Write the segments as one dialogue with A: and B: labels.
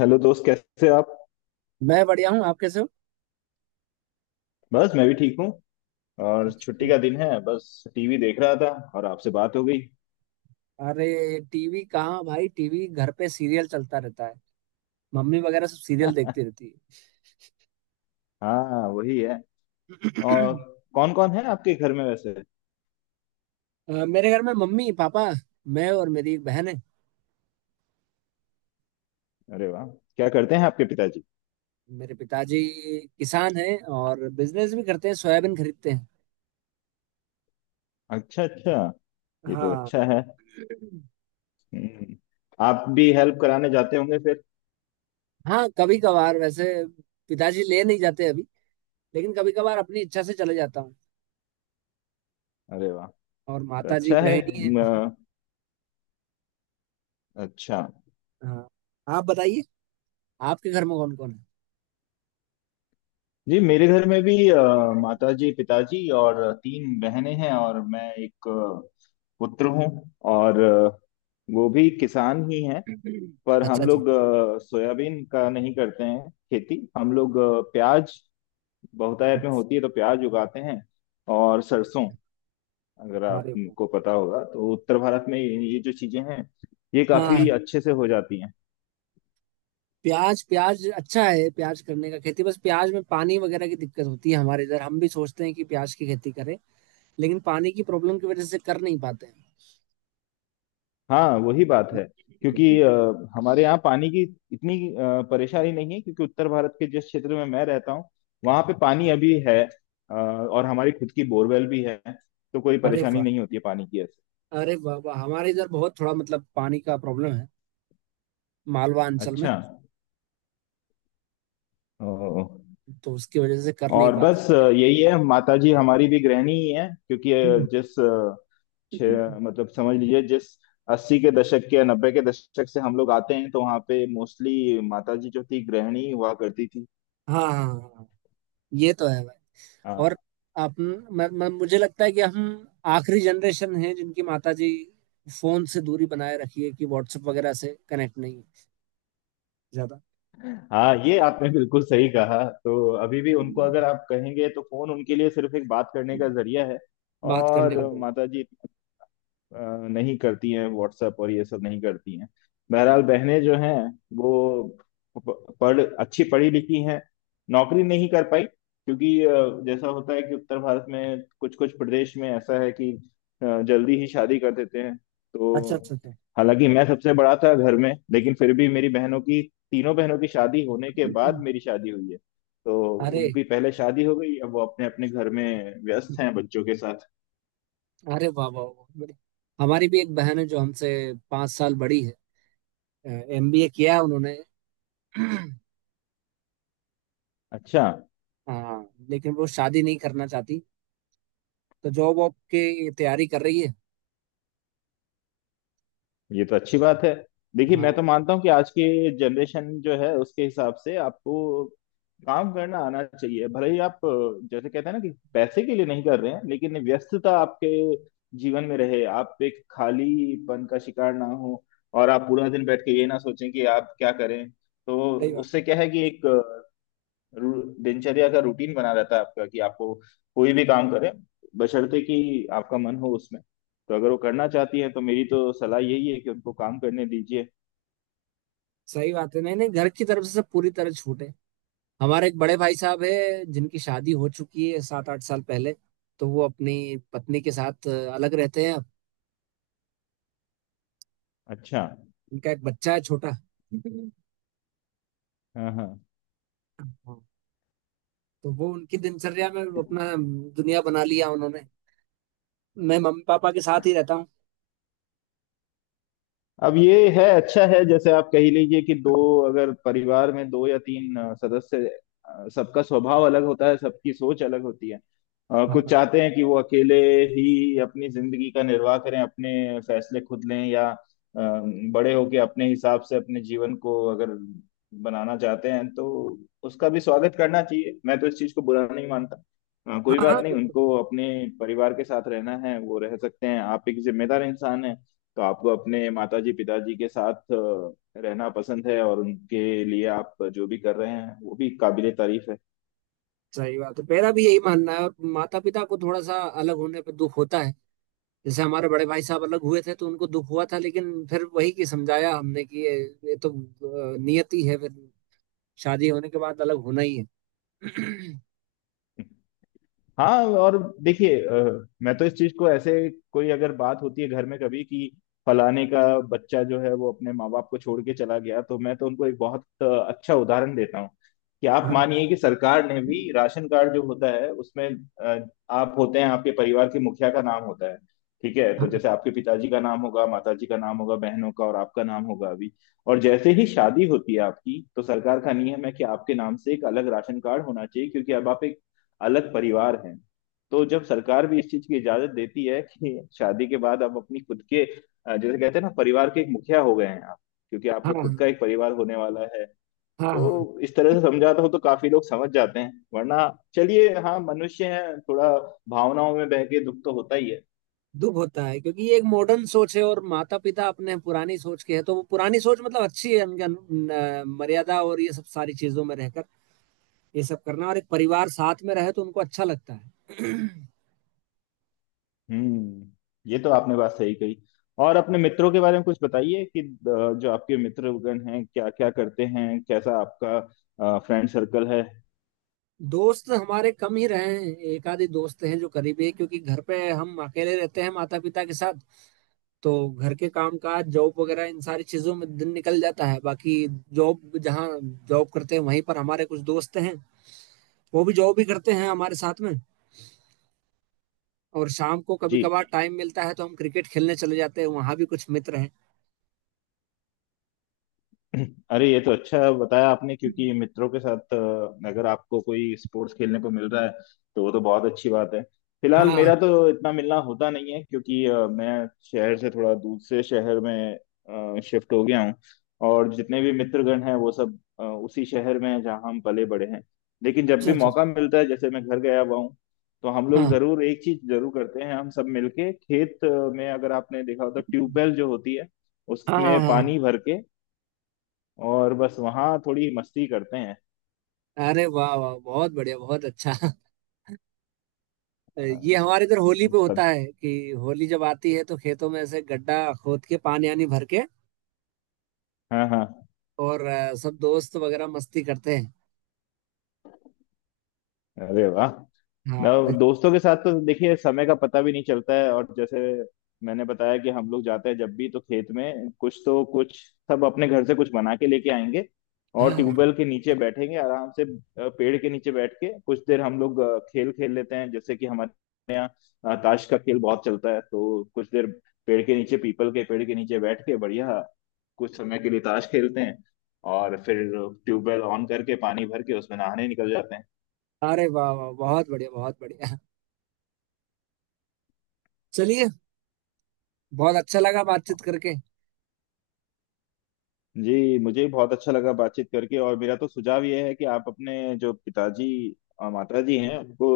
A: Hello दोस्त, कैसे आप?
B: मैं बढ़िया हूँ। आप कैसे हो?
A: बस मैं भी ठीक हूँ। और
B: अच्छा।
A: छुट्टी का दिन है, बस टीवी देख रहा था। और आपसे बात हो गई।
B: अरे, टीवी कहाँ भाई, टीवी घर पे सीरियल चलता रहता है। मम्मी वगैरह सब सीरियल देखती रहती
A: हाँ, वही है।
B: है।
A: और कौन कौन है आपके घर में वैसे?
B: मेरे घर में मम्मी पापा, मैं और मेरी एक बहन है।
A: अरे वाह! क्या करते हैं आपके पिताजी?
B: मेरे पिताजी किसान हैं और बिजनेस भी करते हैं, सोयाबीन खरीदते हैं।
A: अच्छा अच्छा, ये तो
B: हाँ।
A: अच्छा है। हम्म, आप भी हेल्प कराने जाते होंगे फिर?
B: हाँ कभी कभार। वैसे पिताजी ले नहीं जाते अभी, लेकिन कभी कभार अपनी इच्छा से चले जाता हूँ।
A: अरे वाह!
B: और
A: तो
B: माता जी
A: अच्छा है।
B: गृहिणी है।
A: म, अच्छा।
B: हाँ, आप बताइए, आपके घर में कौन कौन
A: जी, मेरे घर में भी
B: है?
A: माताजी पिताजी और तीन बहनें हैं, और मैं एक पुत्र हूँ। और वो भी किसान ही हैं। पर
B: अच्छा
A: हम लोग सोयाबीन का नहीं करते हैं खेती, हम लोग प्याज बहुतायत में
B: अच्छा।
A: होती है तो प्याज उगाते हैं। और सरसों, अगर
B: अरे वाह।
A: आपको पता होगा तो उत्तर भारत में ये जो चीजें हैं, ये काफी
B: हाँ।
A: अच्छे से हो जाती हैं।
B: प्याज, प्याज अच्छा है, प्याज करने का खेती। बस प्याज में पानी वगैरह की दिक्कत होती है हमारे इधर। हम भी सोचते हैं कि प्याज की खेती करें, लेकिन पानी की प्रॉब्लम की वजह से कर नहीं पाते हैं।
A: हाँ, वही बात है। क्योंकि हमारे यहाँ पानी की इतनी परेशानी नहीं है, क्योंकि उत्तर भारत के जिस क्षेत्र में मैं रहता हूँ वहाँ पे पानी अभी है। और हमारी खुद की बोरवेल भी है। तो कोई
B: अरे
A: परेशानी
B: वाह।
A: नहीं होती है पानी की ऐसे।
B: अरे वाह वाह, हमारे इधर बहुत थोड़ा मतलब पानी का प्रॉब्लम है। मालवा अंचल में,
A: अच्छा। ओ,
B: तो उसकी वजह से कर नहीं
A: और
B: पाते।
A: बस यही है, माता जी हमारी भी गृहिणी ही है, क्योंकि
B: हम्म।
A: मतलब समझ लीजिए जिस अस्सी के दशक के या नब्बे के दशक से हम लोग आते हैं, तो वहाँ पे मोस्टली माता जी जो थी गृहिणी हुआ करती थी।
B: हाँ हाँ हाँ हाँ, ये तो है। और आप, म, म, मुझे लगता है कि हम आखिरी जनरेशन है जिनकी माताजी फोन से दूरी बनाए रखी है। कि व्हाट्सएप वगैरह से कनेक्ट नहीं है ज्यादा।
A: हाँ, ये आपने बिल्कुल सही कहा, तो अभी भी उनको अगर आप कहेंगे तो फोन उनके लिए सिर्फ एक बात करने का जरिया है।
B: बात करने
A: और
B: का जरूर।
A: माता जी अ, नहीं करती हैं व्हाट्सएप और ये सब नहीं करती हैं। बहरहाल बहनें जो हैं वो प- पढ़ अच्छी पढ़ी लिखी हैं। नौकरी नहीं कर पाई क्योंकि जैसा होता है कि उत्तर भारत में कुछ कुछ प्रदेश में ऐसा है कि जल्दी ही शादी कर देते हैं,
B: अच्छा
A: तो
B: अच्छा अच्छा।
A: हालांकि मैं सबसे बड़ा था घर में, लेकिन फिर भी मेरी बहनों की तीनों बहनों की शादी होने के बाद मेरी शादी हुई है। तो
B: अरे,
A: उनकी पहले शादी हो गई, अब वो अपने अपने घर में व्यस्त हैं बच्चों के साथ।
B: अरे वाह वाह वाह। हमारी भी एक बहन है जो हमसे 5 साल बड़ी है। एमबीए किया है उन्होंने।
A: अच्छा,
B: हाँ, लेकिन वो शादी नहीं करना चाहती, तो जॉब वॉब की तैयारी कर रही है।
A: ये तो अच्छी बात है। देखिए, मैं
B: हाँ,
A: तो मानता हूँ कि आज की जनरेशन जो है उसके हिसाब से आपको काम करना आना चाहिए, भले ही आप जैसे कहते हैं ना कि पैसे के लिए नहीं कर रहे हैं, लेकिन व्यस्तता आपके जीवन में रहे, आप एक खालीपन का शिकार ना हो, और आप पूरा दिन बैठ के ये ना सोचें कि आप क्या करें। तो
B: सही बात।
A: उससे क्या है कि एक दिनचर्या का रूटीन बना रहता है आपका, कि आपको कोई भी काम करें, बशर्ते कि आपका मन हो उसमें। तो अगर वो करना चाहती है तो मेरी तो सलाह यही है कि उनको काम करने दीजिए।
B: सही बात है। नहीं नहीं, घर की तरफ से सब पूरी तरह छूट है। हमारे एक बड़े भाई साहब है, जिनकी शादी हो चुकी है 7-8 साल पहले। तो वो अपनी पत्नी के साथ अलग रहते हैं।
A: अच्छा।
B: उनका एक बच्चा है छोटा।
A: हाँ हाँ।
B: हाँ। तो वो उनकी दिनचर्या में अपना दुनिया बना लिया उन्होंने। मैं मम्मी पापा के साथ ही रहता हूँ।
A: अब ये है, अच्छा है, जैसे आप कह लीजिए कि दो, अगर परिवार में दो या तीन सदस्य, सबका स्वभाव अलग होता है, सबकी सोच अलग होती है। कुछ
B: हाँ
A: चाहते हैं कि वो अकेले ही अपनी जिंदगी का निर्वाह करें, अपने फैसले खुद लें, या बड़े होके अपने हिसाब से अपने जीवन को अगर बनाना चाहते हैं तो उसका भी स्वागत करना चाहिए, मैं तो इस चीज को बुरा नहीं मानता। कोई
B: हाँ
A: बात
B: हाँ,
A: नहीं,
B: बिल्कुल।
A: उनको अपने परिवार के साथ रहना है वो रह सकते हैं। आप एक जिम्मेदार इंसान हैं तो आपको अपने माताजी पिताजी के साथ रहना पसंद है, और उनके लिए आप जो भी कर रहे हैं वो भी काबिले तारीफ है।
B: सही बात है, मेरा भी यही मानना है। और माता पिता को थोड़ा सा अलग होने पर दुख होता है। जैसे हमारे बड़े भाई साहब अलग हुए थे तो उनको दुख हुआ था, लेकिन फिर वही कि समझाया हमने कि ये तो नियति है। फिर शादी होने के बाद अलग होना ही है।
A: हाँ, और देखिए, मैं तो इस चीज को ऐसे, कोई अगर बात होती है घर में कभी कि फलाने का बच्चा जो है वो अपने माँ बाप को छोड़ के चला गया, तो मैं तो उनको एक बहुत अच्छा उदाहरण देता हूँ, कि आप
B: हाँ
A: मानिए कि सरकार ने भी राशन कार्ड जो होता है उसमें आप होते हैं, आपके परिवार के मुखिया का नाम होता है। ठीक है, तो
B: हाँ
A: जैसे आपके पिताजी का नाम होगा, माताजी का नाम होगा, बहनों का और आपका नाम होगा अभी, और जैसे ही शादी होती है आपकी, तो सरकार का नियम है कि आपके नाम से एक अलग राशन कार्ड होना चाहिए, क्योंकि अब आप एक अलग परिवार हैं। तो जब सरकार भी इस चीज की इजाजत देती है कि शादी के बाद आप अपनी खुद के जैसे कहते हैं ना, परिवार के एक मुखिया हो गए हैं आप, क्योंकि आपका
B: हाँ
A: खुद का एक परिवार होने वाला है।
B: हाँ हाँ।
A: तो इस तरह से समझाता हो तो काफी लोग समझ जाते हैं, वरना चलिए, हाँ मनुष्य है, थोड़ा भावनाओं में बह के दुख तो होता ही है।
B: दुख होता है क्योंकि ये एक मॉडर्न सोच है और माता पिता अपने पुरानी सोच के है। तो वो पुरानी सोच मतलब अच्छी है उनके मर्यादा और ये सब सारी चीजों में रहकर ये सब करना, और एक परिवार साथ में रहे तो उनको अच्छा लगता है।
A: हम्म ये तो आपने बात सही कही। और अपने मित्रों के बारे में कुछ बताइए कि जो आपके मित्रगण हैं क्या क्या करते हैं, कैसा आपका फ्रेंड सर्कल है?
B: दोस्त हमारे कम ही रहे हैं, एक आधे दोस्त हैं जो करीबी है। क्योंकि घर पे हम अकेले रहते हैं माता पिता के साथ, तो घर के काम काज जॉब वगैरह इन सारी चीजों में दिन निकल जाता है। बाकी जॉब जहाँ, जॉब करते हैं वहीं पर हमारे कुछ दोस्त हैं। वो भी जॉब भी करते हैं हमारे साथ में। और शाम को कभी
A: जी।
B: कभार टाइम मिलता है तो हम क्रिकेट खेलने चले जाते हैं, वहां भी कुछ मित्र हैं।
A: अरे, ये तो अच्छा बताया आपने, क्योंकि मित्रों के साथ अगर आपको कोई स्पोर्ट्स खेलने को मिल रहा है, तो वो तो बहुत अच्छी बात है। फिलहाल
B: हाँ।
A: मेरा तो इतना मिलना होता नहीं है, क्योंकि मैं शहर से थोड़ा दूसरे शहर में शिफ्ट हो गया हूँ, और जितने भी मित्रगण हैं वो सब उसी शहर में हैं जहाँ हम पले बड़े हैं। लेकिन जब
B: अच्छा
A: भी
B: अच्छा अच्छा।
A: मौका मिलता है, जैसे मैं घर गया हुआ हूँ, तो हम लोग
B: हाँ
A: जरूर एक चीज जरूर करते हैं, हम सब मिलके खेत में, अगर आपने देखा हो तो ट्यूबवेल जो होती है,
B: हाँ हाँ
A: उसमें
B: हाँ।
A: पानी भर के, और बस वहाँ थोड़ी मस्ती करते हैं।
B: अरे वाह वाह, बहुत बढ़िया, बहुत अच्छा।
A: अ,
B: ये हमारे इधर होली
A: तो
B: पे होता
A: सब,
B: है कि, होली जब आती है तो खेतों में ऐसे गड्ढा खोद के पानी आनी भर के,
A: हाँ हाँ।
B: और सब दोस्त वगैरह मस्ती करते हैं।
A: अरे वाह! ना,
B: हाँ
A: दोस्तों के साथ तो देखिए समय का पता भी नहीं चलता है, और जैसे मैंने बताया कि हम लोग जाते हैं जब भी, तो खेत में कुछ तो कुछ, सब अपने घर से कुछ बना के लेके आएंगे, और
B: हाँ,
A: ट्यूबवेल के नीचे बैठेंगे आराम से, पेड़ के नीचे बैठ के कुछ देर हम लोग खेल खेल लेते हैं, जैसे कि हमारे यहाँ ताश का खेल बहुत चलता है, तो कुछ देर पेड़ के नीचे पीपल के पेड़ के नीचे बैठ के बढ़िया कुछ समय के लिए ताश खेलते हैं, और फिर ट्यूबवेल ऑन करके पानी भर के उसमें नहाने निकल जाते हैं।
B: अरे वाह वाह, बहुत बढ़िया, बहुत बढ़िया। चलिए, बहुत अच्छा लगा बातचीत करके।
A: जी, मुझे भी बहुत अच्छा लगा बातचीत करके, और मेरा तो सुझाव ये है कि आप अपने जो पिताजी और माता जी हैं उनको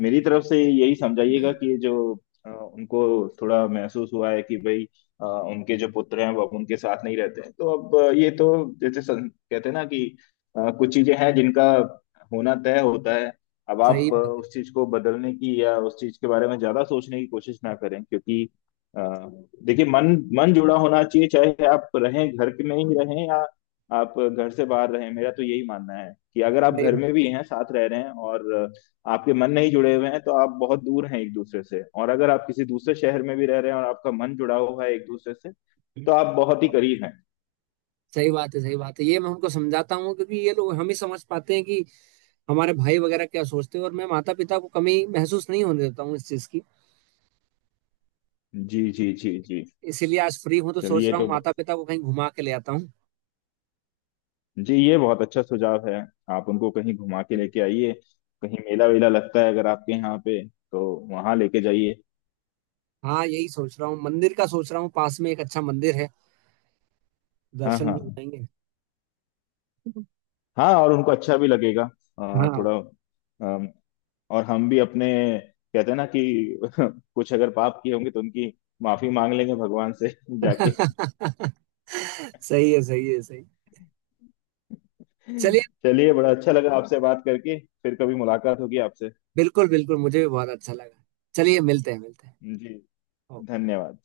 A: मेरी तरफ से यही समझाइएगा कि जो उनको थोड़ा महसूस हुआ है कि भाई, उनके जो पुत्र हैं वो अब उनके साथ नहीं रहते हैं, तो अब ये तो जैसे कहते हैं ना कि कुछ चीजें हैं जिनका होना तय होता है। अब आप
B: सही बात है,
A: उस चीज को बदलने की या उस चीज के बारे में ज्यादा सोचने की कोशिश ना करें, क्योंकि अ, देखिए, मन मन जुड़ा होना चाहिए, चाहे आप रहें घर के में ही रहें या आप घर से बाहर रहें। मेरा तो यही मानना है कि अगर आप
B: सही
A: घर
B: बात
A: में भी हैं साथ रह रहे हैं और आपके मन नहीं जुड़े हुए हैं तो आप बहुत दूर हैं एक दूसरे से, और अगर आप किसी दूसरे शहर में भी रह रहे हैं और आपका मन जुड़ा हुआ है एक दूसरे से,
B: है,
A: तो आप बहुत ही करीब हैं।
B: सही बात है। सही बात है, ये मैं उनको समझाता हूँ, क्योंकि ये लोग हम ही समझ पाते हैं कि हमारे भाई वगैरह क्या सोचते हैं। और मैं माता पिता को कमी महसूस नहीं होने देता हूँ इस चीज की।
A: जी जी जी जी।
B: इसीलिए आज फ्री हूँ तो सोच
A: चलिए
B: रहा
A: तो,
B: हूँ माता पिता को कहीं घुमा के ले आता हूँ।
A: जी, ये बहुत अच्छा सुझाव है। आप उनको कहीं घुमा के लेके आइए, कहीं मेला वेला लगता है अगर आपके यहाँ पे तो वहां लेके जाइए।
B: हाँ, यही सोच रहा हूँ, मंदिर का सोच रहा हूँ, पास में एक अच्छा मंदिर है,
A: हाँ
B: दर्शन भी हो
A: हाँ,
B: जाएंगे।
A: हाँ और उनको अच्छा भी लगेगा।
B: हाँ।
A: थोड़ा, अम, और हम भी अपने कहते हैं ना कि कुछ अगर पाप किए होंगे तो उनकी माफी मांग लेंगे भगवान से जाके।
B: सही है सही है सही। चलिए।
A: चलिए, बड़ा अच्छा लगा आपसे बात करके, फिर कभी मुलाकात होगी आपसे।
B: बिल्कुल बिल्कुल, मुझे भी बहुत अच्छा लगा। चलिए, मिलते हैं, मिलते
A: जी,
B: हैं।
A: धन्यवाद।